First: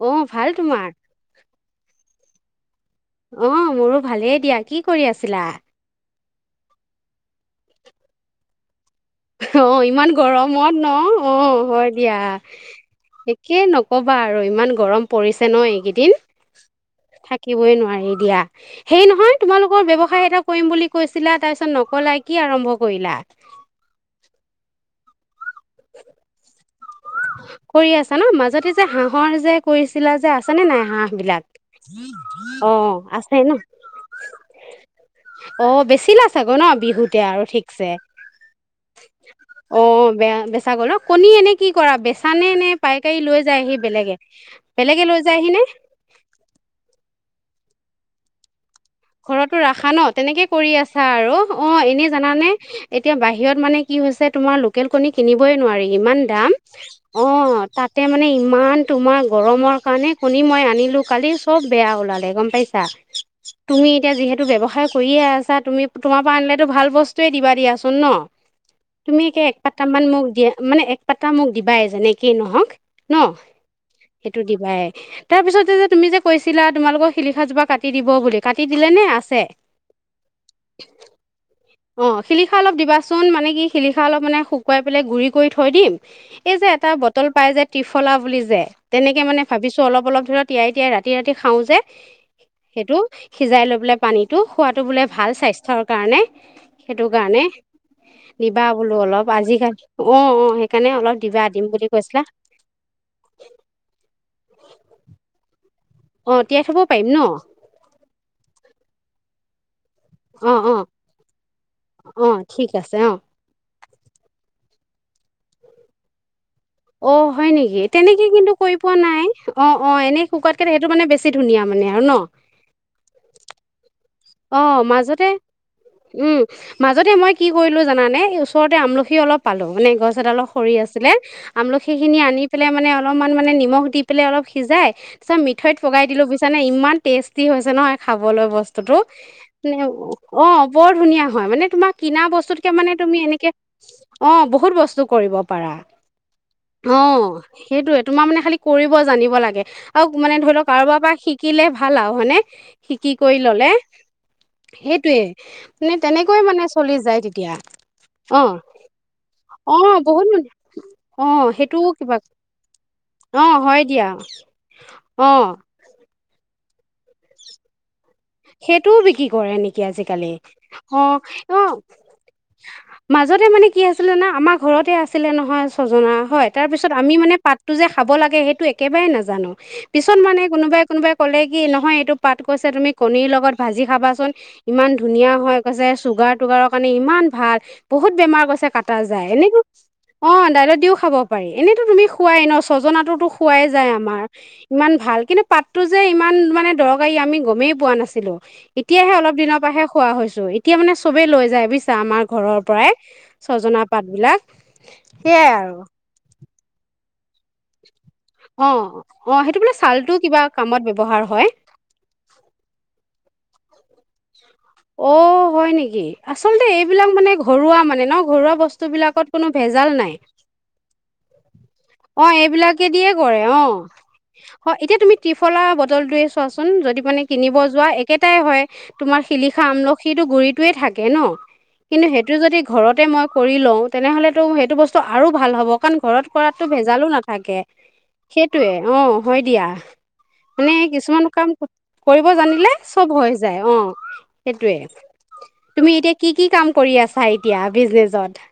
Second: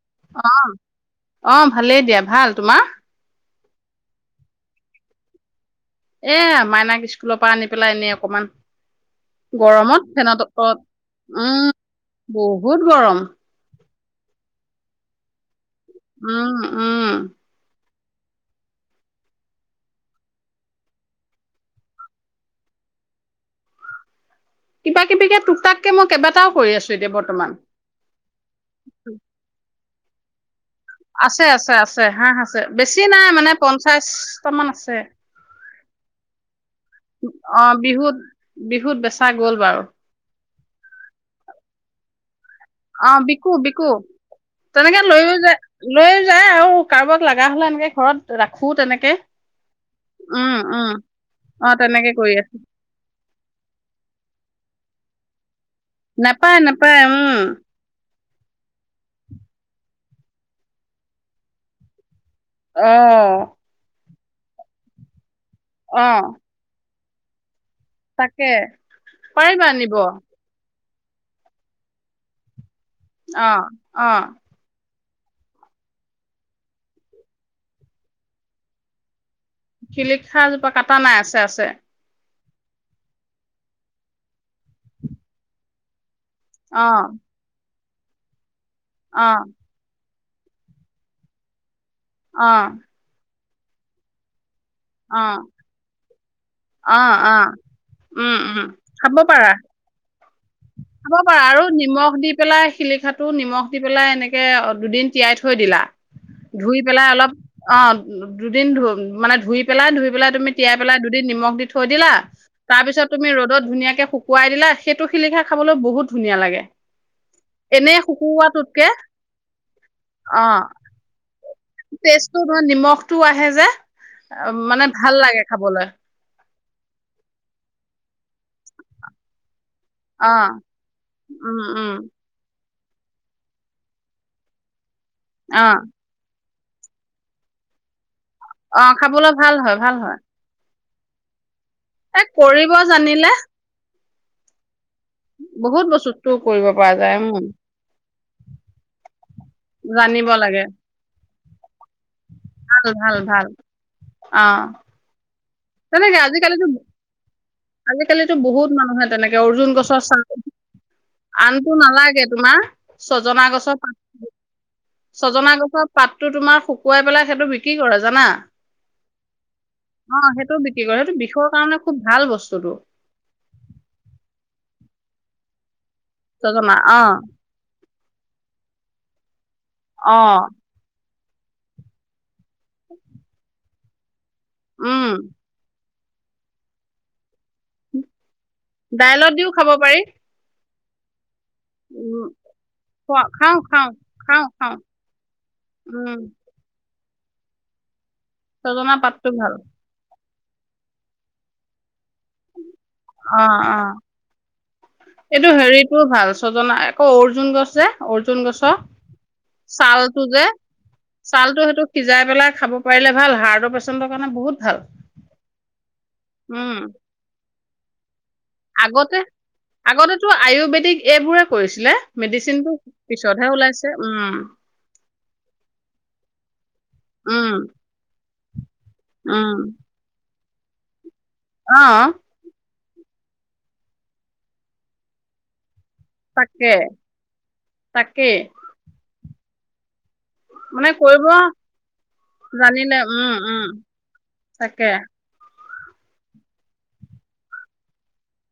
অ ভাল অ', তোমাৰ অ, ভালেই দিয়া। ভাল তোমাৰ। অ', মোৰো ভালেই দিয়া। কি কৰি আছিলা। এ মাইনাক স্কুলৰ পৰা আনি পেলাই, এনে অকমান হ অ', গৰমত ইমান ফেনত গৰমত তলত ন। অ', উম হয় দিয়া। বহুত গৰম একে নকবা আৰু ইমান গ গৰম পৰিছে ন এইক এইদিন উম উম থাকিবই নোৱাৰি। দিয়া। সেই নহয়, তোমালোকৰ ব্যৱসায় এটা কৰিম বুলি কৈছিলা। তাৰপিছত নকলায় কি আৰম্ভ কৰিলা। কিবাকিবি কে তুক তাতকে, মই কেইবাটাও কৰি আছো। এতিয়া বৰ্তমান। কৈছিলা যে। আছ আছে-আছে-আছে। হাঁহ আছে, অ বেছি নাই আছে মানে ন পঞ্চাছটামান আছে। অ', বেছিলা ছাগো ন। বিহুতে আৰু অ', ঠিকছে বিহুত-বিহুত বেছা গ'ল বাৰু। বেছা গ'ল ন। কণী এনে কি কৰা। বেছ অ', বিকু-বিকু। তেনেকে বেলেগে লৈ লৈয়ও যায়হি নে যায়-লৈয়ও যায় আৰু কাৰোবাক লাগা হ'লে এনেকে ঘৰত ৰাখ ঘৰতো ৰাখা ন। তেনেকে কৰি উম আছা আৰু অ', এনে তেনেকে কৰি জানানে। আছো এতিয়া বাহিৰত মানে কি হৈছে। তোমাৰ লোক লোকেল কণী কিনিবই নোৱাৰি। ইমান নেপায় দাম নেপায় উম অ', তাতে মানে ইম ইমান, তোমাৰ গৰমৰ কাৰণে কণী মই আনিলো। কালি চব বেয়া ওলালে। গম পাইছা। অ এতিয়া যিহেতু ব্যৱসায় কৰিয়ে আছ ছা। তুমি-তোমাৰ পৰা অ', আনিলেতো ভাল বস য়েই দিবা দিয়া চো ন। ন', তাকে তুমি এতিয়া পাৰিবা একপাতা নিব মান মোক দিয়া। মানে এক পাতা মোক দিবাই যেনেকেই নহওক। ন', অ', অ', সেইটো দিবাই। তাৰ পিছতে যে তুমি যে কৈছিলা তোমালোকৰ শিলিখা জোপা কাটি দিব বুলি কাটি দিলেনে আছে? শিলিখাজোপা কাটা নাই আছে- আছে। অ শিলিখা অলপ দিবাচোন মানে কি শিলিাখা অলপ মানে শুকুৱাই পেলাই গুড়ি কৰি থৈ দিম। এই যে এটা অ', বটল পাই যে ত্ৰিফলা বুলি যে তেনেকে মানে অ', ভাবিছো অলপ অলপ ধৰা তিয়াই তিয়াই ৰাতি ৰাতি খাওঁ যে। অ' সেইটো সিজাই লৈ পেলাই পানীটো খোৱাতটো বোলে ভাল অ', স্বাস্থ্যৰ কাৰণে। সেইটো অ', কাৰণে অ', উম, উম, নিবা বোলো খাব অলপ পাৰা আজিকালি অ', সেইকাৰণে খাব অলপ পাৰা দিবা আৰু দিম বুলি নিমখ কৈছিলা দি পেলাই শিলিখাটো নিমখ দি পেলাই এনেকে দুদিন তিয়াই থৈ দিলা। অ তিয়াই থব ধুই পাৰিম পেলাই ন অলপ অ দুদিন ধুই মানে ধুই। পেলা ধুই পেলাই তুমি অ অ তিয়াইেলাই দুদিন নিমখ দি থৈ দিলা। অ ঠিক আছে তাৰপিছত অ তুমি ৰ'দত ধুনীয়াকৈ। শুকুৱাই দিলা সেইটো শিলিখা খাবলৈ বহুত ধুনীয়া লাগে। অ' হয় নেকি এনেই তেনেকে কিন্তু কৰি শুকুৱাটোতকে পোৱা নাই অ-'অ' এনেই শুকুৱাতকে সেইটো মানে বেছি ধুনীয়া মানে আৰু ন টেচটো ধৰ নিমখটো আহে যে অ মানে ভাল মাজতে লাগে খাবলৈ উম মাজতে মই কি কৰিলো জানানে ওচৰতে আমলখি অলপ পালো। নে গছ অ এডালৰ সৰি আছিলে উম উম আমলখি খিনি আনি পালে মানে অলপমান মানে নিমখ দি পেলাই অলপ সিজাই চ অ মিঠৈত পগাই দিলো বুইচ। বুজিছানে ইমান টেষ্টি হৈছে নহয়। খাবলৈ বস্তুতটো। বোলে ভাল হয় ভাল হয়। বৰ ধুনীয়া হয় মানে। তোমাৰ এ কিনা বস্তুত কে কৰিব মানে তুমি জানিলে এনেকে। অ বহুত বস্তু কৰিব পাৰা। বহুত বস্তুটো কৰিব পৰা অ যায় উম সেইটোয়ে তোমাৰ মানে খালি কৰিব জানিব লাগে। আৰু জানিব মানে ধৰি লাগে লওঁক কাৰোবাৰ পৰা শিকিলে ভাল আৰু হয়নে? মানে শিকি কৰি ল'লে। অঁ। সেইটোয়ে মানে, তেনেকৈয়ে মানে চলি যায় তেতিয়া। আজিকালিতো অ বহুত মানুহে তেনেকে অৰ্জুন অ গছৰ চাল বহুত মানে অ আনটো সেইটোও কিবা নালাগে তোমাৰ অ ছজনা গছৰ হয় দিয়া পাত। অ ছজনা গছৰ পাত। তো তোমাৰ শুকুৱাই পেলাই সেইটো বিক্ৰী কৰে। জানা সেইটোও বিক্ৰী কৰে নেকি অ আজিকালি? সেইটো বিক্ৰী কৰে সেইটো অ' বিষৰ কাৰণে অ', খুব ভাল বস্তুটো মাজতে মানে কি আছিলে না আমাৰ ঘৰতে আছিলে নহয়। ছজনা। হয়, ছজনা তাৰপিছত অ আমি মানে পাতটো যে, খাব লাগে, সেইটো একেবাৰে নাজানো। পিছত অ মানে কোনোবাই কোনোবাই ক'লে কি নহয়, এইটো পাত কৈছা তুমি। কণীৰ লগত ভাজি খাবাচোন। ইমান উম ধুনীয়া হৈ কৈছে। ছুগাৰ-টুগাৰৰ কাৰণে ইমান ভাল। বহুত বেমাৰ কৈছে কাটা যায়। দাইলত দিও খাব পাৰি এনেকৈ--অ ডাইৰেক্ট দিওঁ খাব পাৰি। এনেতো তুমি উম খোৱাই ন খোৱা ছজনাটোতো খাও খোৱাই খাও যায় আমাৰ। খাও খাও ইমান ভাল, কিন্তু পাততো যে উম ইমান মানে দৰৱ আমি গমেই পোৱা নাছিল ছিলো। ছজনা এতিয়াহে পাতটো অলপ ভাল দিনৰ পৰাহে খোৱা হৈছে। এতিয়া মানে চবে লৈ যায় বুজিছা আমাৰ ঘৰৰ পৰাই, অ অ ছজনা পাত বিলাক। এইটো সেইয়াই আৰু হেৰিটো ভাল ছজনা আকৌ অৰ্জুন গছ যে অৰ্জুন অ গছৰ অ সেইটো বোলে ছালটো কিবা যে, কামত ব্যৱহাৰ হয় ছালটো সেইটো সিজাই পেলাই খাব পাৰিলে ভাল হাৰ্টৰপেচে চেন্টৰ কাৰনে বহুত ভাল অ হয় নেকি? আচলতে উম এইবিলাক মানে ঘৰুৱা মানে ন? ঘৰুৱা বস্তু আগতে বিলাকত কোনো ভেজাল নাই আগতেটো আয়ুৰ্বেদিক এইবোৰে কৰিছিলে অ মেডিচিনটো এইবিলাকে দিয়ে কৰে পিছতহে অ। ওলাইছে উম এতিয়া তুমি ত্ৰিফলা বটলটোয়ে চোৱাচোন যদি মানে উম কিনিব যোৱা একে তোমাৰ উম শিলিখা, আমলখিটো গুৰিত টোৱো থাক কে ন, অ কিন্তু সেইটো যদি ঘৰতে মই কৰি লওঁ, তেনেহ'লেতো সেইটো বস্তু আৰু ভাল হ'ব। কন ঘৰত কৰাত টো তাকে ভেজালো নাথাকে, তাকেই সেইটোৱে অ'। হয় দিয়া। মানে কিছুমান কাম কৰিব জানিলে চব উম হৈ যায়, উম অ সেইটোৱে। তাকে তুমি এতিয়া কি কি কাম কৰি আছা এতিয়া বিজনেজত?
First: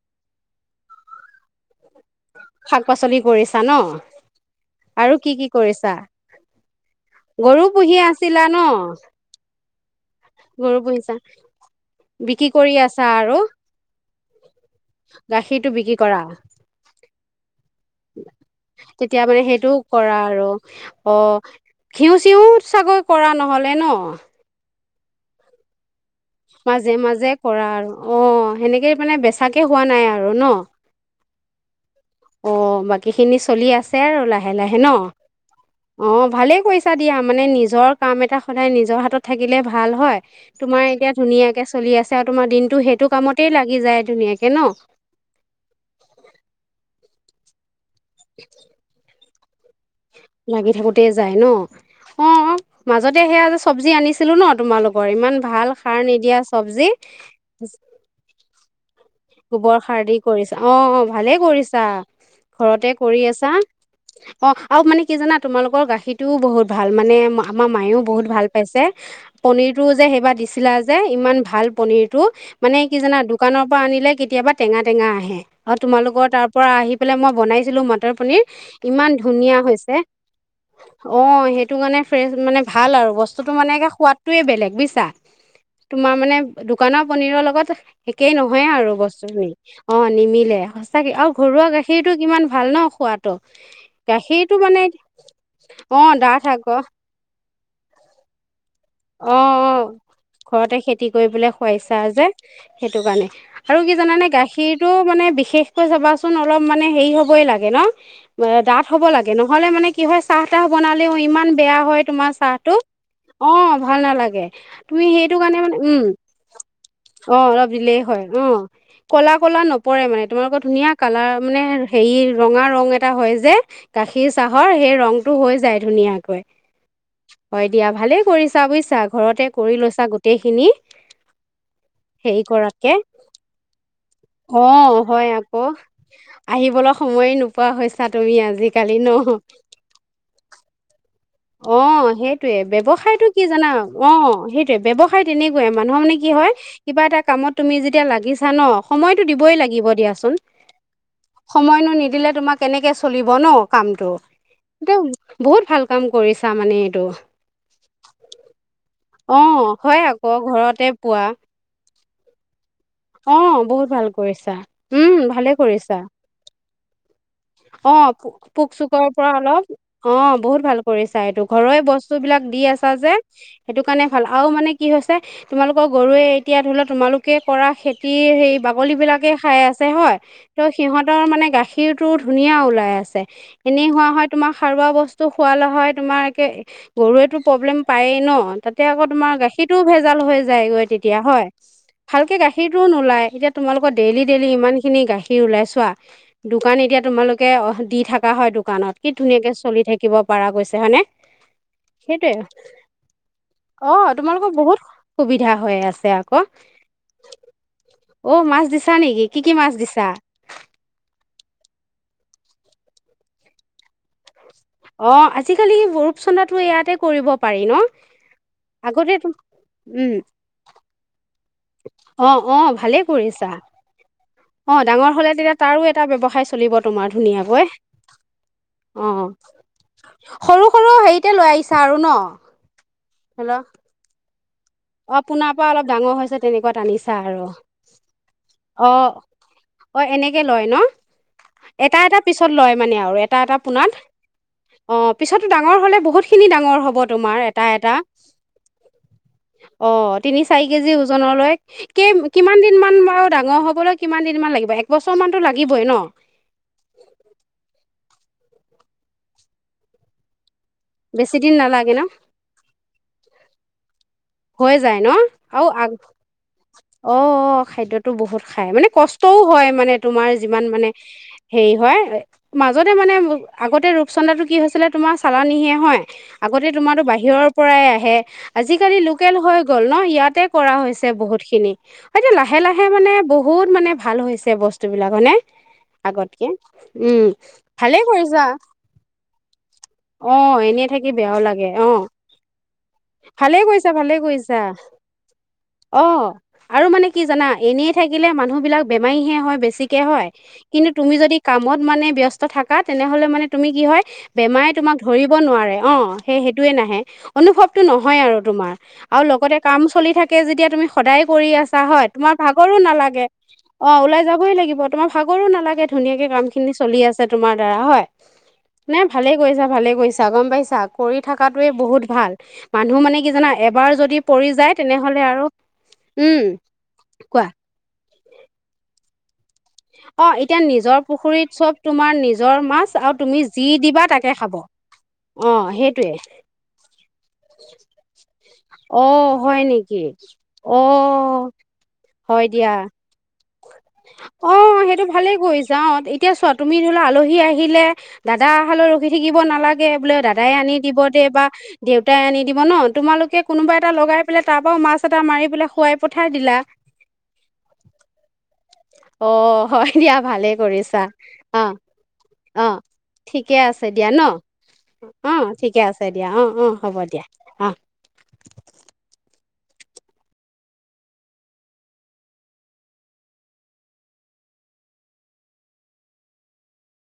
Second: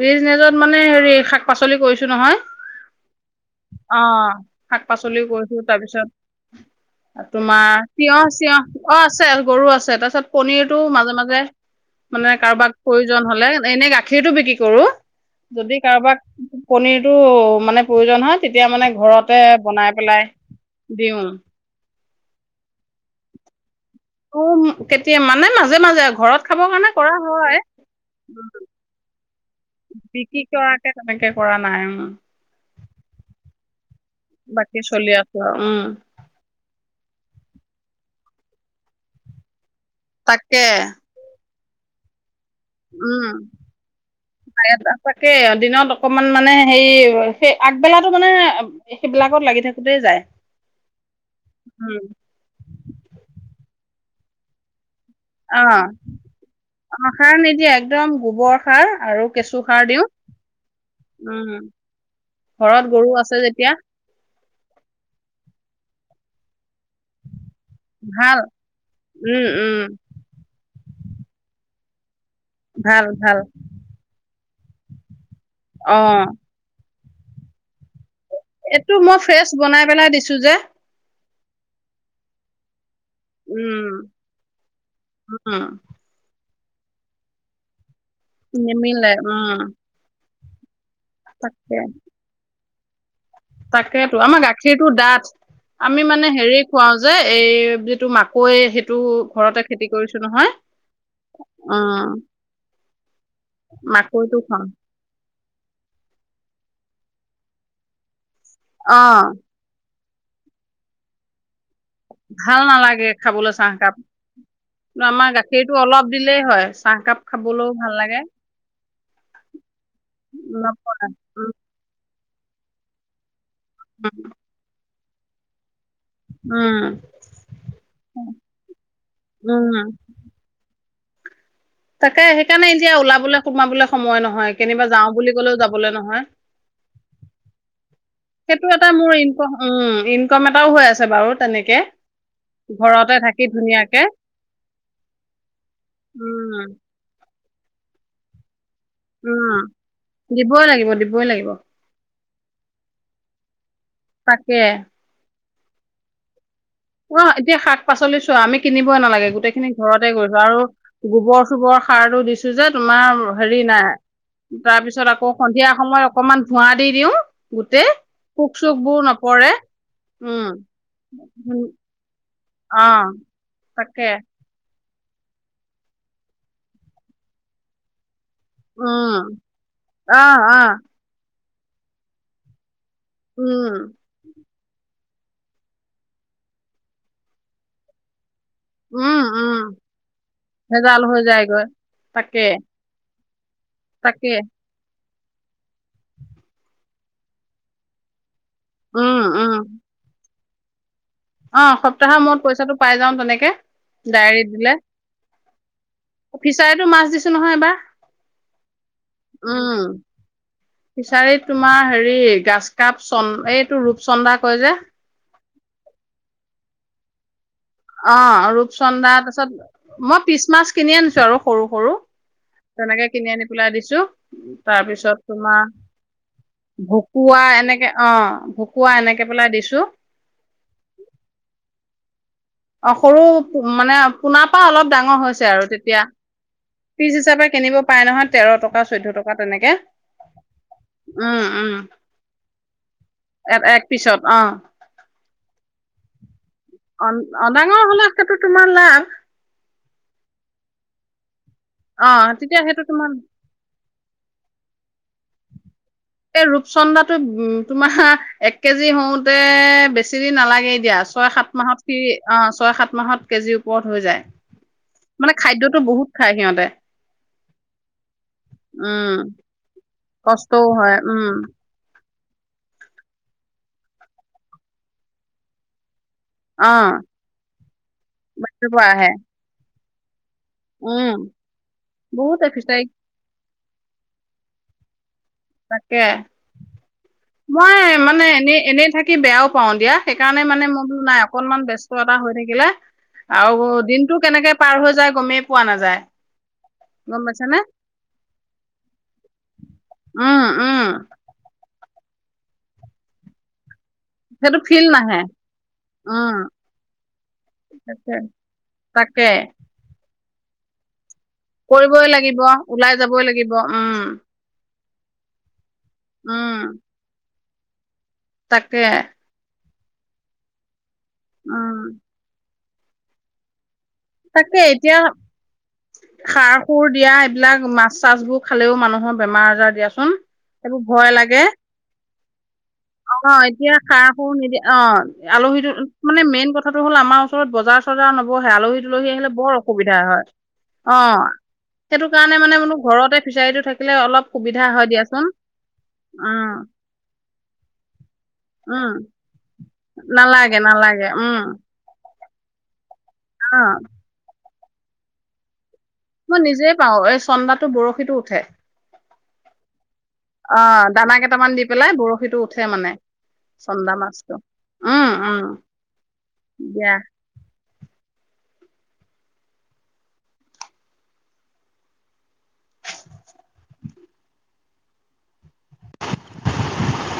বিজনেজত মানে হেৰি শাক-পাচলি কৰিছোঁ। ছো নহয়, শাক পাচলি কৰিছা ন অ আৰু শাক-পাচলিও কি কি কৰিছো কৰিছা তাৰপিছত গৰু তোমাৰ পুহি আছিলা তিয়হ-চিয়হ, ন অ আছে গৰু আছে তাৰপিছত পনীৰটো গৰু পুহিছা মাজে-মাজে মানে বিক্ৰী কাৰোবাক কৰি আছা প্ৰয়োজন আৰু হ'লে, এনে গাখীৰতটো বিক্ৰী কৰোঁ, গাখীৰটো যদি বিক্ৰী কাৰোবাক কৰা পনীৰ টো মানে প্ৰয়োজন হয়, তেতিয়া মানে তেতিয়া ঘৰতে মানে সেইটোও বনাই কৰা পেলাই আৰু অ দিওঁ আও। ঘিউ, চিউও চাগে কৰা নহ'লে ন? অহ। ত' কেতিয়া মানে মাজে-মাজে আ মাজে-মাজে কৰা আৰু অ, সেনেকে মানে বেচাকে হোৱা নাই আৰু বিক্ৰী ন? কৰাকে তেনেকে কৰা নাই উম। অ', বাকী খিনি চলি আছে আৰু লাহে-লাহে বাকী ন, চলি আছো আৰু উম অ, ভালেই কৰিছা দিয়া মানে নিজৰ কাম এটা সদায় নিজৰ হাতত থাকিলে ভা ভাল হয়, তাকে তোমাৰ এতিয়া ধুনীয়াকে চ চলি আছে আৰু তোমাৰ দিনটো সেইটো উম কামতেই লাগি যায় ধুনীয়াকে ন তাকে দিনত অকমান মানে হেৰি [unintelligible] আগবেলাটো মানে সেইবিলাক কত লাগি থাকো লাগি থাকোতে যাই ন, উম অ', মাজতে সেয়া যে চৱজি আনিছ ছিলো ন তোমালোক অ, অ, সাৰ নিদিয়া, একদম গোবৰ সাৰ আৰু কেঁচু গোবৰ সাৰ দিওঁ। দি কৰিছা, অ, অ, ভালেই উম কৰিছা ঘৰত ঘৰতে গৰু কৰি আছে আছা। যেতিয়া অ', আৰু মানে কি জানা, তোমালোকৰ গাখীৰতটোও বহুত ভাল মানে মাখ আমাৰ মায়েও বহুত ভাল পাইছে, উম উম পনিৰতটোও যে সেইবাৰ দিছিলা যে। যে ইমান ভাল পনিৰ। টো মানে কি ভাল জানা ভাল দোকানৰ পৰা আনিলে কেতিয়াবা টেঙা - টেঙা আহে। অ', তোমালোকৰ তাৰ পৰা আহি। আহি পেলাই মই বনাইছিলো ম তই পনিৰ এইটো ইমান মই ফ্ৰেছ ধুনীয়া বনাই হৈছে। পেলাই দিছো যে অ', সেইটো কাৰণে ফ্ৰেছ মানে ভাল আৰু। বস্তুটো মানে উম একৈ সুৱাদটোই বেলেগ বুজিছা, উম তোমাৰ মানে দোকানৰ পনিৰৰ লগত একেই নহয়ে আৰু নিমিলে বছ উম [unintelligible] অ', নিমিলে সচা চাকে আৰু ঘৰুৱা গাখীৰটো কিমান ভাল ন। সোৱাদ। তাকেতু আমাৰ গাখীৰটো ডাঠ অ আমি মানে ডাঠ হেৰি আকৌ খুৱাও যে এই যিটো মাকৈ হেট অ', - অ', ঘৰতে খেতি কৰিপেলৈ খোৱাইছা অ যে সেইটো কাৰণে আৰু কি জানানে মাকৈটো খাওঁ গাখীৰতটো মানে বিশেষ কৈ চাবাচুন অলপ মানহে হেৰী হবই লাগে ন। ডাঠ অ হ'ব লাগে নহলে মানে কি হয় চাহ তাহ বনেলেও ইমান বেয়া হয় তোমাৰ চাহ ভাল টো, নালাগে খাবলৈ অ', চাহকাপ ভাল নালাগে, তুমি কিন্তু আমাৰ সেইটো কাৰণে গাখীৰটো মানে, উম', অলপ দিলেই হয় চাহকাপ অ', অলপ খাবলৈও দিলে ভাল লাগে হয়, অ', কলা - কলা নপৰে মানে তোমালোকৰ ধুনীয়া অলপ কালাৰ উম মানে হেৰি ৰঙা ৰং এটা হয় যে। গাখীৰ চাহৰ সেই ৰং টো হৈ যায়। ধুনীয়াকৈ, উম হয় দিয়া ভালে কৰিছে। বুইছা ঘৰতে উম কৰি লৈছা গোটেই খিনি। তাকে সেইকাৰণে এতিয়া কৰাতকে ওলাবলে সোমাবলৈ সময় নহয় অ কেনিবা যাও হয় বুলি কলেও আকৌ যাবলৈ নহয়। আহিবলৈ সময়ে নোপোৱা হৈছা তুমি সেইটো এটা আজিকালি ন মোৰ ইনকম, উম', ইনকম এটাও হৈ আছে বাৰু। তেনেকে অ ', সেইটোৱেই ঘৰতে ব্যৱসায়তো কি থাকি জানা, ধুনীয়াকে অ', হত্যাই ব্যৱসায়তো তেনেকুৱয়ে মানুহৰ মানে কি হয় উম কিবা এটা কামত তুমি যেতিয়া লাগিছা ন। সমইটো দিবই উম লাগিব দিয়াচোন, দিবই লাগিব দিবই লাগিব সমইনো নিদিলে তোমাক এনেকে চলিব ন কামটো তাকে এটো বহুত ভাল কাম কৰিছে অ এতিয়া শাক পাচলি চোৱা আমি কিনিব নালাগে অ গোটেই খিনি হয় ঘৰতে আকৌ গৈছে আৰু ঘৰতে পোৱা গোবৰ চোবৰ সাৰটো দিছো যে তোমাৰ অ হেৰি বহুত ভাল কৰিছা নাই তাৰ পিছত উম আকৌ ভালে সন্ধিয়া কৰিছা সময় অকমান ধোৱা দি দিও গোটেই অ', চুখ পোক চুখ বোৰ চোকৰ পৰা নপৰে অলপ অ', বহুত ভাল কৰিছা এইটো উম ঘৰৰে বস্তু বিলাক দি অ আছা যে সেইটো কাৰণে তাকে ভাল আৰু মানে কি হৈছে তোমালোকৰ গৰুৱে এতিয়া ধৰি লও তোমালোকে কৰা খেতি সে বাকলী বিলাকে উম খাই আছে হয় অ অ ত' সিহঁতৰ মানে গাখীৰ ক্ষীৰটো ধুনীয়া ওলাই আছে ছে উম এনেই হোৱা হয় তোমাৰ সাৰুৱা বস্তু খোৱালে হয় তোমাৰে একে গৰুৱে প্ৰব্লেম পায়েই ন তাতে আকৌ উম তোমাৰ উম গাখীৰতটোও ভেজাল হৈ যায়গৈ ভেজাল তেতিয়া হৈ হয় যায়গৈ ভালকে তাকে গাখীৰ নোলায় এতি তোমালোকৰ ডেইল তাকে ডেইল ইমানখিনি গাখীৰ ঘিহ ওলাইছোৱা দোকান এতিয়া তোমালোকে অ দি থকা হয় দোকানত কি উম ধুনীয়াকে উম চলি থাকিব পাৰা গৈছে হয়নে অ সপ্তাহৰ সেইটোৱে মূৰত পইচাটো পাই যাও তেনেকে অ তোমালোকৰ ডায়েৰীত দিলে বহুত সুবিধা হৈ আছে আকৌ অফিচাৰতো মাছ দিছো নহয় এইবাৰ অ মাছ দিছা নেকি কি কি মাছ উম দিছা ফিচাৰীত তোমাৰ হেৰি গাছ কাপ চন্দ এইটো ৰূপ চন্দা কৈয় যে অ আজিকালি ৰূপ চন্দাটো ইয়াতে কৰিব পাৰি ন অ ৰূপচন্দা আগতে তাৰছত উম মই পিছ মাছ কিনি আনিছো আৰু সৰু সৰু অ অ ভালেই তেনেকে কিনি আনি কৰিছা পেলাই দিছো অ ডাঙৰ তাৰপিছত হলে তেতিয়া তোমাৰ তাৰো এটা ব্যয়ৱসায় চলিব তোমাৰ ভকুৱা ধুনীয়াকৈ এনেকে অ ভকুৱা অ এনেকে পেলাই দিছো সৰু সৰু হেৰিতে লৈ আহিছা আৰু ন অ অ সৰু পো মানে পোনাক অ পোনাৰ পৰা অলপ ডাঙৰ হৈছে তেনেকোৱাত পিচ আনিছা আৰু হিচাপে কিনিব পাৰে নহয় তেৰ টকা অ চৈধ্য টকা তেনেকে অ এনেকে লয় ন উম উম এটা এটা পিছত লয় মানে আৰু এটা এটা এক পোনাত পিছত অ অ পিছততো ডাঙৰ হ'লে বহুত খি অ অদাঙৰ হলে হেতু তোমাৰ লাভ অ তিনি চাৰি কেজি ওজনলৈ অ কে তেতিয়া কিমান দিন সেইটো মান তোমাৰ বাৰু ডাঙৰ হবলৈ কিমান দিনমান লাগিব একবছৰমানতো লাগিবই ন এই ৰূপচন্দাটো উম তোমাহ এক কেজি হওঁতে বেছি দিন নালাগে দিয়া ছয় বেছি সাত দিন মাহত নালাগে সি ন অ ছয় সাত মাহত কেজিৰ ওপৰত হৈ যায় হৈ যায় ন মানে আৰু খাদ্যটো আগ বহুত খায় সিহঁতে অ অ খাদ্যটো বহুত খাই মানে উম কষ্টও হয় মানে তোমাৰ যিমান কষ্টও মানে হয় উম হেৰি হোৱাত এ মাজতে মানে আগতে ৰূপচন্দা টো কি হৈছিলে তোমাৰ চালানীহে হয় আগতে অ তোমাতো বাহিৰৰ পৰাই আহে বাহিৰৰ পৰা আজিকালি আহে লোক হৈ গ'ল ন ইয়াতে কৰা হৈছে উম বহুত খিনি এতিয়া বহুতে লাহে ফিচাৰী লাহে মানে বহুত বহুত মানে ভাল হৈছে বস্তুবিলাক হয়নে তাকে আগতকে উম মই ভালে মানে কৰিছা এনে এনেই থাকি বেয়াও পাও দিয়া অ সেইকাৰণে মানে এনে মোৰতো থাকি নাই বেয়াও অকনমান লাগে ব ব্যস্ত এটা হৈ থাকিলে আৰু যি কৰিছা ভালে দিনটো কেনেকে কৰিছা পাৰ হৈ যায় গমেই পোৱা নাযায় অ আৰু মানে গম কি জানা পাইছানে এনেই থাকিলে মানুহ বিলাক বেমাৰীহে হয় বেছিকে হয় উম উম কিন্তু তুমি যদি কামত যিমানে ব্যস্ত থাকা তেনেহ'লে মানে তুমি কি হয় সেইটো বেমাৰে ফিল তোমাক নাহে ধৰিব নোৱাৰে অ উম সেই সেইটোয়ে নাহে অনুভৱটো তাকে নহয় আৰু তোমাৰ তাকে আৰু লগতে কাম চ চলি থাকে যেতিয়া তুমি সদায় কৰি আছা হয় কৰিবই তোমাৰ লাগিব ভাগৰো ওলাই যাবই নালাগে লাগিব অ উম ওলাই যাবই লাগিব তোমাৰ ভাগৰো নালাগে ধুনীয়াকে কাম উম খিনি চলি আছে তোমাৰ দ্বাৰা হয় তাকে নাই ভালেই কৰিছা ভালে কৰিছা গম পাইছা কৰি থকাাতোৱে উম বহুত ভাল মানুহ মানে কি জানা? এবাৰ যদি পৰি তাকে যায় এতিয়া তেনেহ'লে আৰু উম। সাৰ সুৰ দিয়া কোৱা এইবিলাক মাছ তাছ খালও মানুহৰ বেমাৰ আজাৰ দিয়াচোন অ', এতিয়া এইবোৰ নিজৰ পুখুৰীত চব তোমাৰ নিজ নিজৰ [unintelligible] যি অ'এতিয়া দিবা সাৰ তাকে সুৰ খাব নিদিয়ে, অ' আলহী দুল মানে মেইন কথাটো হ'ল আমাৰ ওচৰত বজাৰ চজাৰ নবহে আলহী অ দুলহী আহিলে বৰ হয় অসুবিধা নেকি হয়। অ' সেইটো কাৰণে হয় মানে দিয়া মানো ঘৰতে ফি অ' সেইটো ভালে কৰিছা, এতিয়া চোৱা উম তুমি ধৰি লোৱা আলহী আহিলে দাদা উম অহালৈ ৰখি থাকিব নালাগে এ' বোলে দাদাই নালাগে আনি দিব নালাগে দে, উম বা গোটাই আনি দিব ন, তোমালোকে অ কোনোবা এটা লগাই পেলাই তাৰ পৰাও মাছ এটা মাৰি পেলাই খুৱাই পঠাই মই দিলা নিজেই পাৰো, এই চন্দাতো বৰশীতো উঠে। অ' হয় দিয়া ভালেই অ কৰিছা, দানা কেইটামান দি অ' পেলাই বৰশীটো উঠে অ' মানে ঠিকে আছে চন্দা দিয়া ন, মাছটো উম উম অ' ঠিকে আছে দিয়া অ' অ' হ'ব দিয়া অ'